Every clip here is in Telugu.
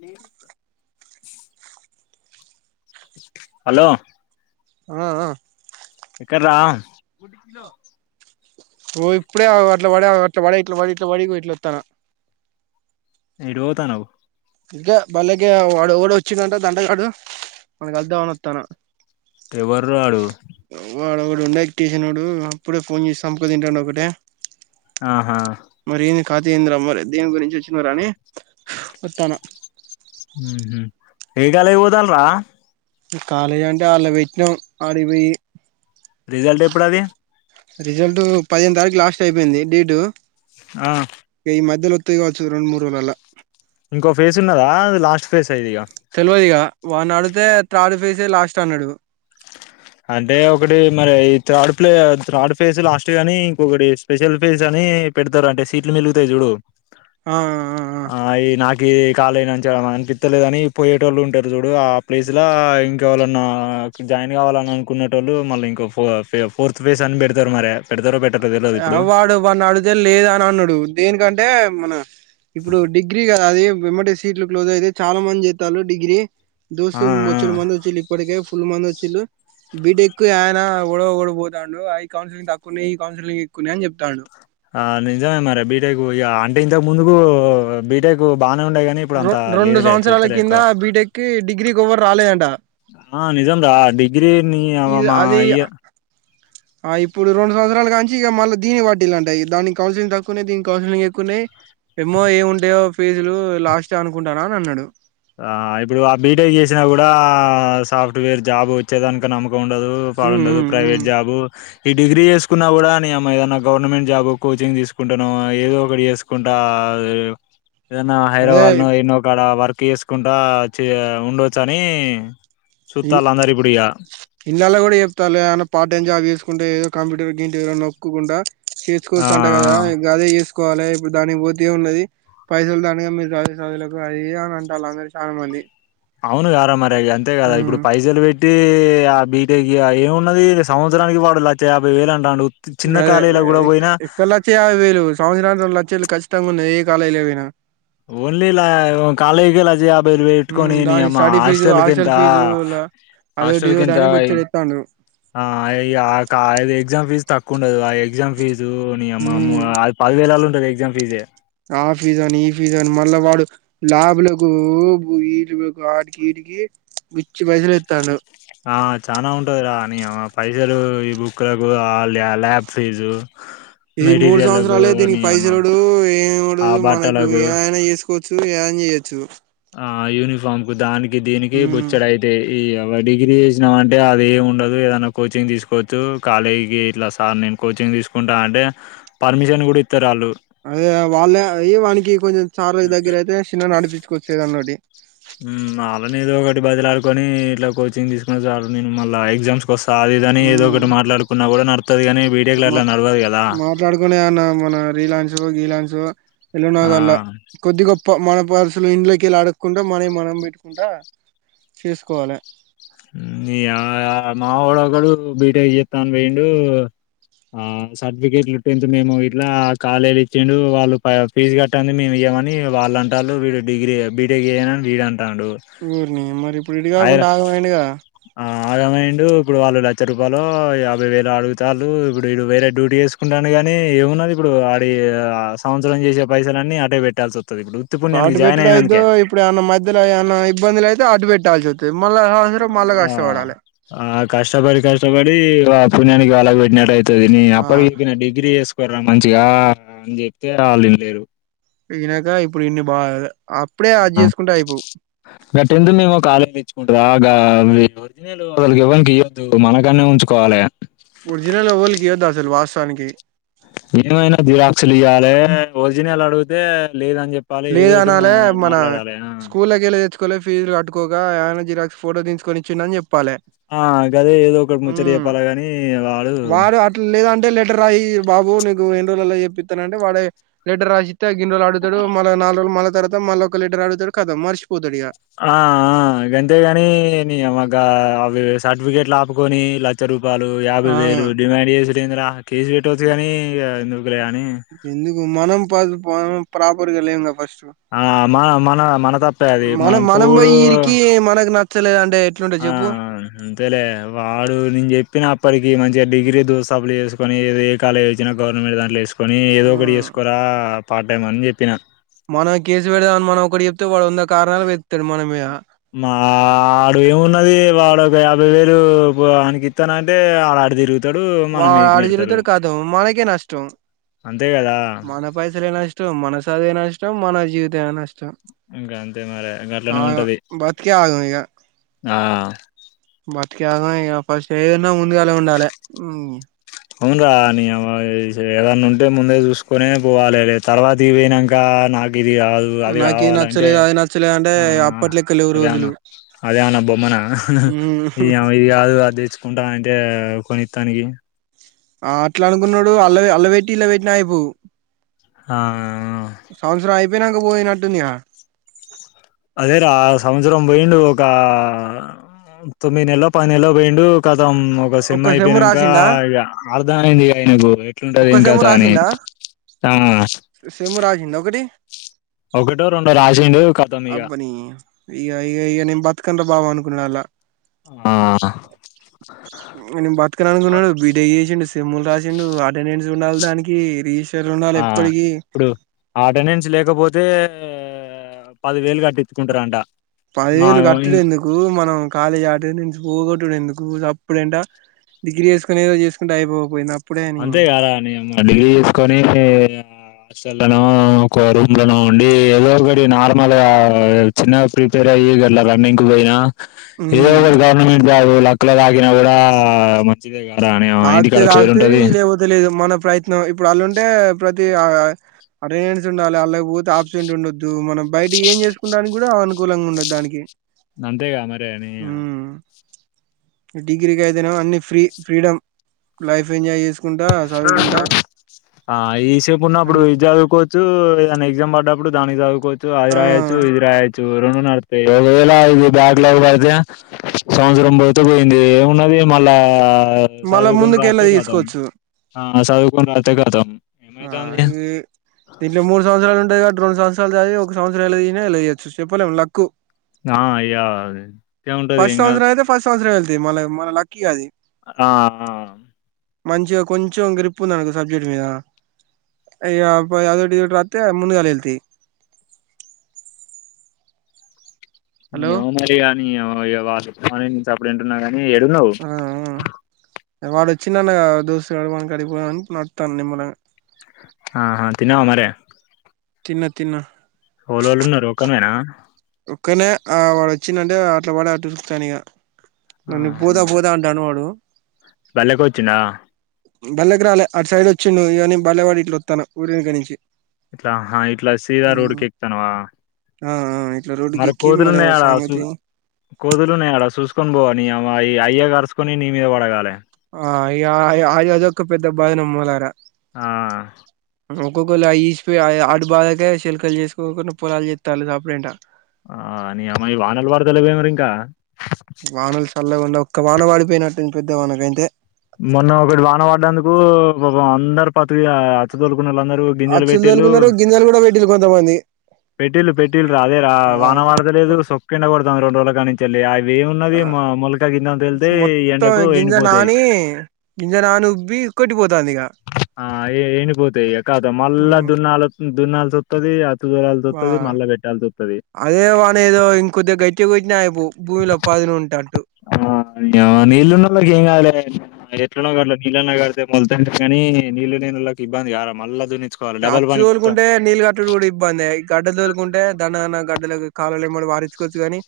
లేరు హలో ఆ ఆ ఎక్కడరా ఓ ఇప్పుడే అగో ఆ అట్ల పడి అట్ల పడి ఇట్ల పడి ఇట్ల పడి ఇగో ఇట్ల ఒత్తాన ఎటు పోతాన్నవు ఇంకా బళ్ళకి వాడెవడో వచ్చిండంట దంటగాడు వాన్ని కళ్దామని వత్తాన ఎవర్రా ఆడు వాడు ఒకడు ఉండే కిషనోడు అప్పుడే ఫోన్ చేసి సంపుక తింటాండు ఒకటే ఆహా కథేందిర మరి దేని గురించి వచ్చినవురా అని ఒత్తాన ఉహు ఏ కాలేజ్ పోతాళ్లు రా ఇగ కాలేజంటే అళ్ళ పెట్నం ఆడికిపోయి రిజల్ట్ ఎప్పుడు అది రిజల్ట్ పదిహేను తారీఖు లాస్ట్ అయిపోయింది డేటు ఆ మధ్యల ఒత్తది కావచ్చు ఈ రెండు మూడు రోజులల్ల ఇంకో ఫేస్ ఉన్నదా అది లాస్ట్ ఫేజ్ ఇది ఇగ తెల్వదిగా వాన్ని అడిగితే థర్డ్ ఫేసే లాస్ట్ అన్నడు అంటే ఒకటి మరి ఈ third play third phase last గాని ఇంకొకటి స్పెషల్ ఫేజ్ అని పెడతరు అంట సీట్లు మిలుగుతయి చూడు ఆ ఆ ఆ గీ కాలేజ్ మంచిగ అనిపిత్తలేదని పోయేటోళ్ళు ఉంటరు చూడు ఆ ప్లేస్లో ఇంకెవళన్నా జాయిన్ కావాలని అనుకునేటోళ్ళు మళ్ళీ ఇంకో ఫోర్త్ ఫేస్ అని పెడతరు మరే పెడతారో పె వాడు వాడిని అడిగితే లేదని అన్నడు దేనికంటే మన ఇప్పుడు డిగ్రీ కదా అది వెమ్మటి సీట్లు క్లోజ్ అయితయి చాలా మంది చెత్తాళ్లు డిగ్రీ ఆ దోస్తు ఆ బొచ్చేడు మంది వచ్చిళ్ళు ఇప్పటికే ఫుల్ మంది వచ్చిళ్లు బిటెక్ అయిన ఎవడో ఒకడు పోతాండు అవి కౌన్సిలింగ్ తక్కువున్నయి ఈ కౌన్సిలింగ్ ఎక్కువున్నయి అని చెప్తాండు ఆ నిజమే మరి బీటెక్ పోయి ఆ అంటే ఇంతకు ముందుకు బీటెక్ బానే ఉండే కానీ ఇప్పుడు రొ అంత రెండు లేదులే సంవత్సరాల చేత్తలే కింద ఎక్కువ బీటెక్ కి డిగ్రీకి ఎవ్వరు రాలేదంట ఆ నిజం రా డిగ్రీ నియవ్వ మా అయ్య ఆ ఇప్పుడు రెండు సంవత్సరాల కాంచి మళ్ళ దీన్ని పట్టిల్లంట దానికి కౌన్సిలింగ్ తక్కువున్నయి దీనికి కౌన్సిలింగ్ ఎక్కువున్నయి ఏమో ఏమి ఉంటాయో ఫీజులు లాస్ట్ అనుకుంటాన అని అన్నాడు ఆ ఇప్పుడు ఆ బీటెక్ చేసినా కూడా సాఫ్ట్వేర్ జాబ్ వచ్చేదానుక నమ్మక ఉండదు ఉమ్ పాడుండదు ఉమ్ ప్రైవేట్ ఉమ్ జాబు ఈ డిగ్రీ చేసుకున్నా కూడా నీయమ్మ ఏదైన్నా గవర్నమెంట్ జాబ్ కోచింగ్ తీసుకుంటనో ఏదో ఒకటి చేసుకుంటా ఆ ఏదనా అదే హైదరాబాద్ల నో ఏడనో ఒకాడా వర్క్ చేసుకుంటా చే ఉండొచ్చని ఇన్ ఇన్నాళ కూడా చెపుతాలు కదాన్న పార్ట్ టైం జాబ్ చేసుకుంటే ఏదో కంప్యూటర్ గింటివో నొక్కుకుంట ఆ చేసుకోవచ్చు అంట కదా ఆ గదే చేస్ కోవాలి ఇప్పుడు దానికి పోతే ఉన్నది పైసలు దండగ మీరు చదివే చదులకు అవి ఇని అంటాలు అందరు చాలా మంది అవును గరామరిగి అంతే కదా ఇప్పుడు ఉమ్ పైసలు పెట్ టె ఆ బీటెక్ ఏమున్నది సంవత్సరానికి వాడు లచ్చ యాభై వేలు అంటాండు చిన్న అదే కాలేజీలో కూడా పోయినా ఎక్కడ లచ్చ యాభై వేలు సంవత్సరానికి రెండు లచ్చలు క తంగున్నేయి ఏ కాలేజీలో పోయిన ఓన్లీలా కాలేజ్ లచ్చ యాభై వేలు పెట్టుకొని దాని నీయమ్మ స్టడీ ఫీజు హాస్టెల్ కెంత హాస్టల్ ఫీజు అదోటి ఇదిోటని బొచ్చడేతాండు ఆ అయ ఇగ ఆ క ఎగ్జామ్ ఫీస్ తక్కు కుండదు ఆ ఎగ్జామ్ ఫీజు నీయమ్మ ఆ ఉమ్ మ పది వేలాలో ఉంటది ఎగ్జామ్ ఫీజే ఫిజా అని ఈ ఫిజాని మళ్ళా వాడు ల్యాబ్లకు అటికి ఇటికి విచ్చి పైసలు ఎతాండు ఆ చానా ఉంటది రా పైసలు ఈ బుక్కులకు ఆ ల్య ల్యాబ్ ఫీజు ఇది మూడు మెటీరియల్లకు సంవత్సరాలే దీనికి నీ అమ్మ పైసరుడు ఆ ఏముండుదు మనకు బట్టలకు ఏమైనా చేసుకోవచ్చు చూ ఏం చేయచ్చు ఆ యూనిఫామ్ కు దానికి దీనికి ఉమ్ బొచ్చడయితయ్ ఈ ఎవ్వ డిగ్రీ చేసినామంటే అది ఏమి ఉండదు ఏదనా కోచింగ్ తీసుకోవచ్చు కాలేజీకి ఇట్లా సార్ని నే కోచింగ్ తీసుకుంటా అంటే పర్మిషన్ కూడా ఇత్తరు వాళ్ళు అదే వాళ్ళ అయ వానికి కొంచెం సారో దగ్గర అయితే చిన్న నడిపించుకొచ్చు ఏదో ఒకటి బదిలడుకొని ఇట్లా కోచింగ్ తీసుకున్న చాలు నేను మళ్ళ ఎగ్జామ్ సాదిదని ఏదో ఉమ్ ఒకటి మాట్లాడుకున్నా కూడా నడుతది కానీ బీటెక్లో మా అట్లా నడవదు కదా మాట్లాడుకునే అన్న మన రీలా గీలాన్సు ఎలానో ఆ గల్ల కొద్ది గొప్ప మ వరుసులు ఇండ్లకెళ్ళి అడగకుండా మనవి మనం పెట్టుకుంటా చేసుకోవాలి మా వొడోకడు బిటెక్ చేత్త అన్ బోయిండు ఆ సర్టిఫికేట్లు టెన్త్ మేము ఇట్లా కాలేజీల ఇచ్చిండు వాళ్ళు ఫీజు కట్టండి మేము ఇయ్యమని వాళ్ళంటాలు వీడు డిగ్రీ బీటేక్ చేయనని వీడం ఓరిని మరి ఇప్పుడు ఎటు కాకుండా ఆగమయిండుగా ఆగమైండు ఇప్పుడు వాళ్ళు లక్ష రూపాయలు యాభై వేలు అడుగుతాలు ఇప్పుడు వీడు వేరే డ్యూటీ చేసుకుంటా నేగాని ఏమున్నది ఇప్పుడు ఆడి ఆ సంవత్సరం చేసే పైసలన్నీ అటే పెట్టాల్సి వస్ ఆటు పెట్టడం అయిద్దో ఇప్పుడు ఏమన్న మధ్యలో ఏమన్న ఇబ్బందులయితే అటు పెట్టాల్సి వ మల్ల సంవత్సరం మళ్ళా ఆ కష్టపడాలి ఆ కష్టపడి కష్టపడి ఆ పుణ్యానికి వాళ్ళకి పెట్టినట్టుయితది నే ఆ అప్పటికి చెప్పిన డిగ్రీ చేస్ చేస్కోరా మంచిగా అని చెప్తే ఆళ్ళు వినలేరు వినక ఇప్పుడు ఇన్ని బాగా గ టెన్త్ మెమో కార్డు తెచ్చుకుంటర గా ఒరిజినల్ వాళ్ళకి ఎవ్వరికీ ఇయ్యొద్దు మనకాడనే ఉంచుకోవాలి. పనికి ఏమైనా జిరాక్సులు ఇయ్యాల ఒఓరిజినల్ అడిగితే లేదం లేద అనాలే మన ఆ స్కూల్కి వెళ్ళి తెచ్చుకోలే ఫీజులు కట్టుకోక అని జిరాక్స్ ఫోటో తీయించుకొనిచ్చిండని అని చెప్పాల. ఆ గదే ఏదో ఒకటి ముచ్చట మ్ చెప్పాలి గాని వాడు వారు అట్లాలేదంటే లెటర్ రాయి బాబు నేను ఎన్ని రోజుల్లో చెప్పిస్తా అంటే వాడు లెటర్ రాసిస్తే గిన్ని రోజుల్లో అడుగుతాడు. నాలుగు రోజుల్లో మళ్ళా తర్వాత మళ్ళా ఒక ఆడుగుతారు ఖతం మరిసిపోతారు. ఆ ఆ గంతేగాని నీయవ్వా గా సర్టిఫికెట్లు ఆపుకొని లక్ష రూపాయలు యాభై ఆ వేలు డిమాండ్ చేసేదిఏందిరా? కేసు పెట్టొచ్చు గాని ఇగ నువ్వు ఎందుకు మనం ప్రాపర్గా లేమ్ గా ఫస్ట్. ఆ మన మన మన తప్పే అది మనం మనం పోయి పోవుడు ఈడికి మనకు నచ్చ ఆ అంతేలే వాడు నేను చెప్పిన అప్పటికి మంచిగా డిగ్రీ దో అప్లై చేసు కొని ఏ కాలేజ్ వచ్చినా గవర్నమెంట్ దాంట్లో చేసుకొని ఏదో ఆ ఒకటి చేసుకోరా పార్ టైం అని చెప్పినా. మనం కేసు పెడదామని మనం ఒకటి చెప్తే వాడు ఉందా మాడు ఏమున్నది వాడు యాభై వేలు ఆనికి ఇస్తానంటే ఆడు అటు తిరుగు తాడు మనం వాడు మీదికి అటు నెడతారు తిరుగుతాడో కాదో మనకే నష్టం అంతే కదా మన పైసలే నష్టం మన చదువే నష్టం మన జీవితమే నష్టం ఇంకా అంతే మరి ఇంకా అట్లనే ఆగం ఉంటది బతికే ఆ బతికానా ఇక ఫస్ట్ ఏదిన్నా ముందుగాలే ఉండాల. అవును రా నీయవ్వా ఏదన్నా ఉంటే ముందే చూసుకునే పోవాలి. లే తర్వాత ఇ పోయినాక నాకు ఇది కాదు అది నాకు ఇది కావాలంటే నచ్చలేదు అది నచ్చలేదు అంటే ఆ అప్పట్లెక్క లేవు రోజులు అదే ఏమన్నా బొమ్మ నా ఇ ఇది కాదు అది తెచ్చుకుంటాను అంటే కొనిత్తానికి ఆ అట్లా అనుకున్నాడు అల్లోపెట్టి ఇల్లో పెట్టినా అయిపోవు. ఆ తినకపోయినట్టుంది కదా. అదే రా సంవత్సరం పోయిండు ఒక తొమ్మిది నెల్లో పది నెల్లో పోయండు కానీ మొత్తం ఒక సెమ్ ఒక్క సెమ్ము అయిపోయినాక రాసిండా అర్థం అయింది ఆయనకు ఎట్లుంటది ఏంకథ అని ఆ సెమ్ రాసిండా ఒకటి. ఒకటో రెండో రాసిండు కతం ఇగ అబ్బని ఇక ఇక ఇక నేను బతుకను రా బాబు అనుకున్నాలా ఆ బతకను అనుకున్నోడు బి. టెక్ చేసిండు సెమ్ లు రాసిండు అటెండెన్స్ ఉండాలి దానికి రీష్ ఆ ఇప్పుడు ఆ అటెండెన్స్ లేకపోతే ఆ అటెండెన్స్ లేకపోతే పది వేలు కట్టిచ్చుకుంటారంట. పదివేలు కట్టడు ఎందుకు మనం కాలేజీ అటెండెన్స్ పోగొట్టటుడు ఎందుకు? ఇప్పుడంట డిగ్రీ చేసుకునేదో చేసుకుంటే అయిపోయిక పోయినా అంతే కదా రా నీయమ్మ డిగ్రీ చేసుకొని హాస్టల్లోనో ఒక రూమ్లోనో ఉండి ఏదో ఒకటి నార్మల్ గా చిన్న ఫ్రీ తర ఇయ గల రన్నినింగ్ కు పోయినా ఏదో ఉమ్ ఒక గవర్నమెంట్ జాబ్ లక్కలో తాకిన కూడా మంచిదే కాదా. కానీ ఆ ఇంటికాడ పేరుండా ది లేవో తెలిదు మన ప్రయత్నం ఇప్పుడు అల్లుంటే ప్రతి ఆ అటెండెన్స్ ఉండాలి అ లేకపోతే ఆబ్సెంట్ ఉండొద్దు మనం బయట ఏం చేసుకుండానికి కూడా అనుకూలంగా ఉండదు దానికి అంతేగా మరే ని హ్మ్ డిగ్రీకి అయితే నేమో అన్ని ఫ్రీ ఫ్రీడమ్ లైఫ్ ఎంజాయ్ చేస్త ఆ ఇంత సేపు ఉన్నప్పుడు అన్ని ఇది చదువుకో చు ఎద్దన్న ఎగ్జామ్ పడ్డప్పుడు దానికి చదువుకోవచ్చు అది ఆ రాయచ్చు ఇది రాయొచ్చు రెండు నడుస్తాయి ఇది బ్యాక్ లాగ్ పడితే సంవత్సరం పోతే పోయింది ఏమున్నది మళ్ళా ఆ మళ్ళా చదువు కొన్ని ముందుకెళ్ళ రాస్తే కాతాం తీసుకోవచ్చు ఆ చదువు కొన్ని రాస్తే కతాం ఆ ఈ దీంలో మూడు సంవత్సరాలు ఉంటదిగా రెండు సంవత్సరాలు చదివి ఒక సంవత్సరం ఎలా నైనా అలా చేయచ్చు చెప్పలేం లాక్కు ఆ అయ్యా ఇంకేం ఉంటది ఎంకాదు ది మన మన లక్కిీ అది ఆ ఆ ఆ ఆ మంచిగా కొంచెం గ్రిప్ ఉందనుకొ సబ్జెక్ట్ మీద అయ్య అదోకటి ఇదోకటి రాస్తే ముందుగాలియి వెళ్తాయి హలో ఏమో మరి కానీ నీ అవ్వ వాళ్ళు ను అప్పుడు వింటున్నా కానీ మే ఏడునవు ఆ వాడు వచ్చిండు అన్న కదా దోస్త్ గాడు వాడి కడకి పోదాం అని నడ్డుస్తున్నా నిమ్మలంగా ఆహా తిన్నావా మరి తిన్న తిన్న ఒక్కనివేనా? ఒక్కనే ఆ వాడు వచ్చిందంటే అట్లా పడి అట్లా ఊరుకుతాన్ ఇక నన్ను బూతా ఆహా! బూదా అంటాడు వాడు బళ్ళేకొచ్చిండా? బలేగరాలే అటు సైడ్ వచ్చి నువు ఇవన్నీ బల్లవాడి ఇట్లా వస్తానా ఊరి ఇగ నుంచి ఇట్లా సీదా హ్మ్ రోడ్డుకి ఎక్కుతానవా ఆ ఆ ఇట్లా రోడ్డుకి మరి ఎక్కి కోతులున్నాయి వాడి అడా చూ సంగతి కోతులు ఉన్నాయి అడా చూసుకొనిపో నీ అవ అయ్య అయ్యె కరుసుకొని నీ మీద పడగాలే ఆ ఇక అది అదొక్క పెద్ద బాధ ని మూలానా ఆ ఒక్కొక్కరు ఈసిపోయి అటు బాధక శిల్కలు చేసుకోకుండా పొలాలు చెస్తారు సపరేట్ ఆ నీ అమ్మా ఈ వానలు పడతల వేమిరా ఇంకా కల్కుండా ఒక్క వాన పడిపోయినట్టు పెద్ద వాన ఇక ఇంతే మొన్న ఒకటి వాన పడ్డందుకు పాపం అందరు పత్తి కి వచ్చి తొలు కుళ్ళ అందరూ గింజలు అచ్చులు పెట్టిళ్లు తోలుకున్నారు గింజలు కూడా పెట్టిలు కొంతమంది పెట్టిళు పెట్టిళ్ళు రా అదే రా ఆ వాన పడత లేదు సొక్కిండ కొడతా రండు రోజుల కా నుంచి వెళ్ళి అ ఏమున్నది ఆ మా మెలకా గింజని వేళ్తే ఈ ఎండకు ఎండిపోతాయి గింజనాను ఉబ్బి కొట్టిపోతంది ఇక ఆ ఎండిపోతాయి ఇక కద మళ్ళా దున్నాల దున్నాల్సొస్తది బ తోలాల్సొస్తది, మళ్ళా పెట్టాల్సొస్తది. అదే వాని ఏదో ఇంకొద్దిగా గట్టి కోట్టిన అయిపో భూమిలో పదును ఉంటా ఆ నీ అవ్వ నీళ్లు ఉన్నోలకి ఏం కాదులే ఎట్లున్నా గట్లా నీళ్ళు అన్న కడితే వద్దంటారు కానీ నీళ్ళ లేనోళ్ళకి ఇబ్బంది కారా మళ్ళ దున్ని హచ్చు తోలుకుంటే నీళ్లు కట్టుడు కూడా ఇబ్బందే గడ్డ తోలుకుంటే దండగ అన్న గ ఇందులోకి కాలవ లేమట వారిచ్చుకోవచ్చు కానీ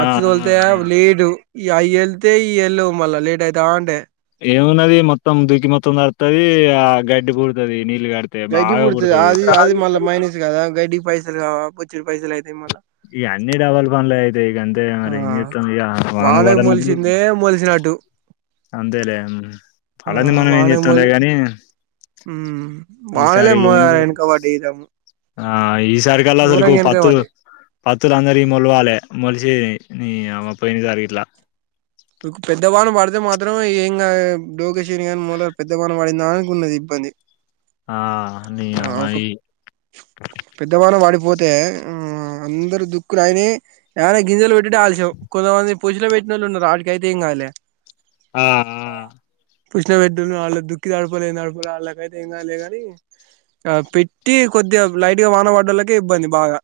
ఆ! హచ్చు ఆ! తోలితే ఆ! లేడు ఈ అవి వెళ్తే ఈ వెళ్ళ మళ్ళా లేట్ అవుతా అంటే ఏమున్నది మొత్తం దుకి మొత్తం దడుత్తది ఆ గడ్డి పుడుతది నీళ్లు కడితే గడ్డి బాగా పుడుతది అది అది మళ్ళా మైనస్ కాదా గడ్డికి పైసలు కావ, బొచ్చడ్ పైసలు అయితయ్ మళ్ళ ఇయ అన్ని డబల్ పనులే తే గంతే ఇగ మరి ఏం ఆ చేస్తాం వానకు ఇంక మొలిసిందే మొలిసినట్టు అంతేలే ఆ అలంది మనం ఏం వానకు చెత్తంలే మొలి గని మ్మ్ వానలే ఈసారి లేదు వెనక పడ్డాయి ఈసారి ఆ ఈసారి కల్లా అసలుకు ఘోరంగా వెనక పత్తు పడ్డాయి పత్తులు అందరియి మొలవాలె మొలి జే నీ యవ్వ పోయినసారి గిట్ల కు పెద్ద వాన పడితే మాత్రం ఏం కాదు డోకసినిక్ గాని మూల పెద్ద వాన పడిందా అనుకున్నది ఇబ్ ది ఆ నీ ఆ యవ్వ ఒక ఈ పెద్దవాన వాడిపోత్ తే ఉమ్ అందరు దుక్కలయినయ్ ఏనా గింజలు పెట్టుడే ఆలస్యం కొంతమంది పూజలో పెట్నోళ్లు ఉన్నరు ఆడికైతే ఏం కాదులే ఆ ఆ పుష్న పెట్టని వాళ్లు దుక్కిదడపలే ఏం నాడు కూడా వాళ్ళకైతే ఏం కాదులే కాని ఆ పెట్టి కొద్దిగా లైట్గా వాన పడ్డోళ్ళకే ఇబ్బంది బాగా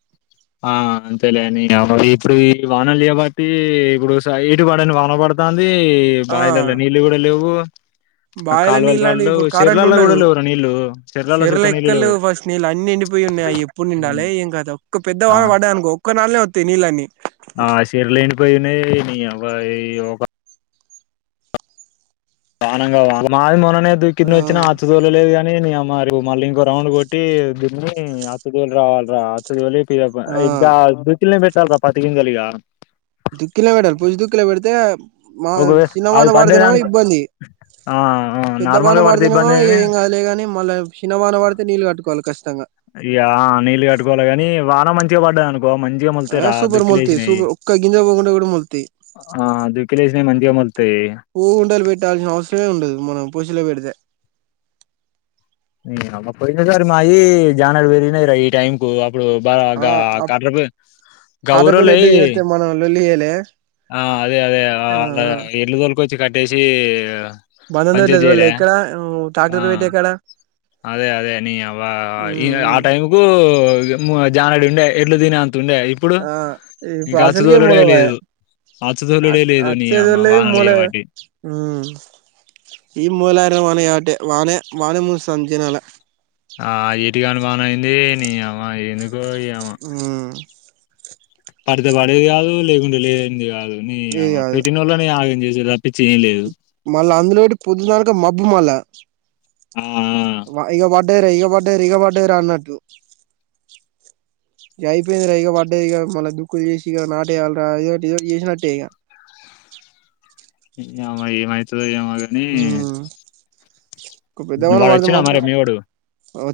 ఆ అంతేలేని నీ యవ్వ ఇప్పుడు ఈ ఈ వానలు చేయబట్టి ఇప్పుడు స ఎటు పడని వాన పడతాంది దీ బావిలల్ల నీళ్లు కూడా లెవ్వు బాయల నీళ్ళు అన్ని ఇప్పుడు కరెంటు చెర్లల్లో కూడా ఉండదు, లేవురా నీళ్ళు చెర్లల్లో చెర్ల సుక్క నీళ్ళు లేవు ఎక్కలెవ్వు ఫస్ట్ నీళ్ళు అన్ని నిండిపోయి ఉన్నయి అయి ఎప్పుడు నిండాలే ఏం కతం, ఒక్క పెద్ద ఆ వాన పడ్డదనుకు ఒక్క నళ్ళనే వత్తయ్ నీళ్ళని ఆ సిర లేని పోయినై నీ యవ్వ ఈ ఒక బానంగా వ మాది మొన్న నే దుక్కిని ఆ వచ్చినా ఆచ్చ దూలలేదుగాని నీ యమ్మ మళ్ళీ ఇంకో రౌండ్ కొట్టి దిన్ని అచ్చదోలీ రావాలిరా అచ్చదోలి ఇదప ఆ ఇంకా దత్తులనే పెట్టాల్ర పత్తి గింజలిగా దుక్కిిలో పెట్టాలి పుజ దుక్కీలో పెడితే మా ఒకవే అవి సినిమాన పడుతేనేమో పడ్డేదానికి ఇబ్బంది. ఆ ఆ పెద్ద నార్మల్ వానే గా పడితే పడితేనేమో ఇబ్బందే ఇగ గాని ఏం కాదులేగానీ మళ్ళ చిన్న వానే పడితే నీళ్ళు కట్టుకోవాలి కష్ య్యా నీళ్ళు కట్టుకోవాలి గని వాన మంచిగా పడ్డదనుకో ఆ సూపర్ మొల్తయి సూపర్ ఒక్క గింజా పోకుండా కూడా మొల్తయ్ ఆ దుక్కిలేసినయి మంచిగా మొలుతాయి పూవ్ ఉండలు పెట్టాల్సిన అవసరమే ఉండదు మనం పూసులో పెడితే నీ యవ్వ పోయిన సారి మాయి జానెడు పెరిగినయి రా ఈ టైం కు అప్ ఇప్పుడు బాగా ఆ గా కట్లపొయ్యి కాటపల్లి గౌరోల్లయ్ ఎడ్డు చేస్తే మనం లొల్లి చేయలే ఆ అదే అదే ఆ అళ్లా నీల్లు తొలకొచ్చి కట్టేసి బంద పంచాయత్ నేట్లో చేయలే లేదు ఇక్కడ ఏమో ఆ టాక్టర్ పెట్టే కాడ అదే అదే నీ యవ్వ ఈనే ఆ ఉమ్ టైం కు జానేడు ఉండే ఎడ్లు తిన అం ఆ ఇప్పుడు అసల్కే అచ్చుతోలుడే మూలవవాయే లేదు అచ్చుతోలుడే అట్ లేదు అట్ నీ అమ్మ సైడోల్లది వానలు మోల ఇగ పట్టి ఉమ్ ఈ మోల వానే కాబట్టి వానే వానె ముంచుతాంది జనాల ఆ ఎటు కాని వాన అయింది నీ యవ్వ ఎందుకు ఇయవ్య ఉమ్ పడితే పడేది కాదు లేకుంటే లేనిది కాదు, నీ ఇది యవ్వ కాదు పెట్టినోల్లనీ ఆగం చేసి చేయలేదు మోల్ల ఆ వ ఆ ఇగ పడ్డాయి రా, ఇగ పడ్డారు రా, ఇగ పడ్డాయి రా అన్నట్లు [inaudible] ఇక అయిపోయింది రా ఇక పడ్డది ఇక మళ్ళీ దుక్కులు చేసి ఇగ నాట్ ఎయ్యాలి రా ఎదో ఏదో ఒకటి చేసినట్టే ఇగ ఆ నియమా ఏమయతదొ ఏమో కాని ఉమ్ ఒక పెద్దవాన వాడు పడితే వచ్చిండా మరే మాత్రం మీవోడు ఓ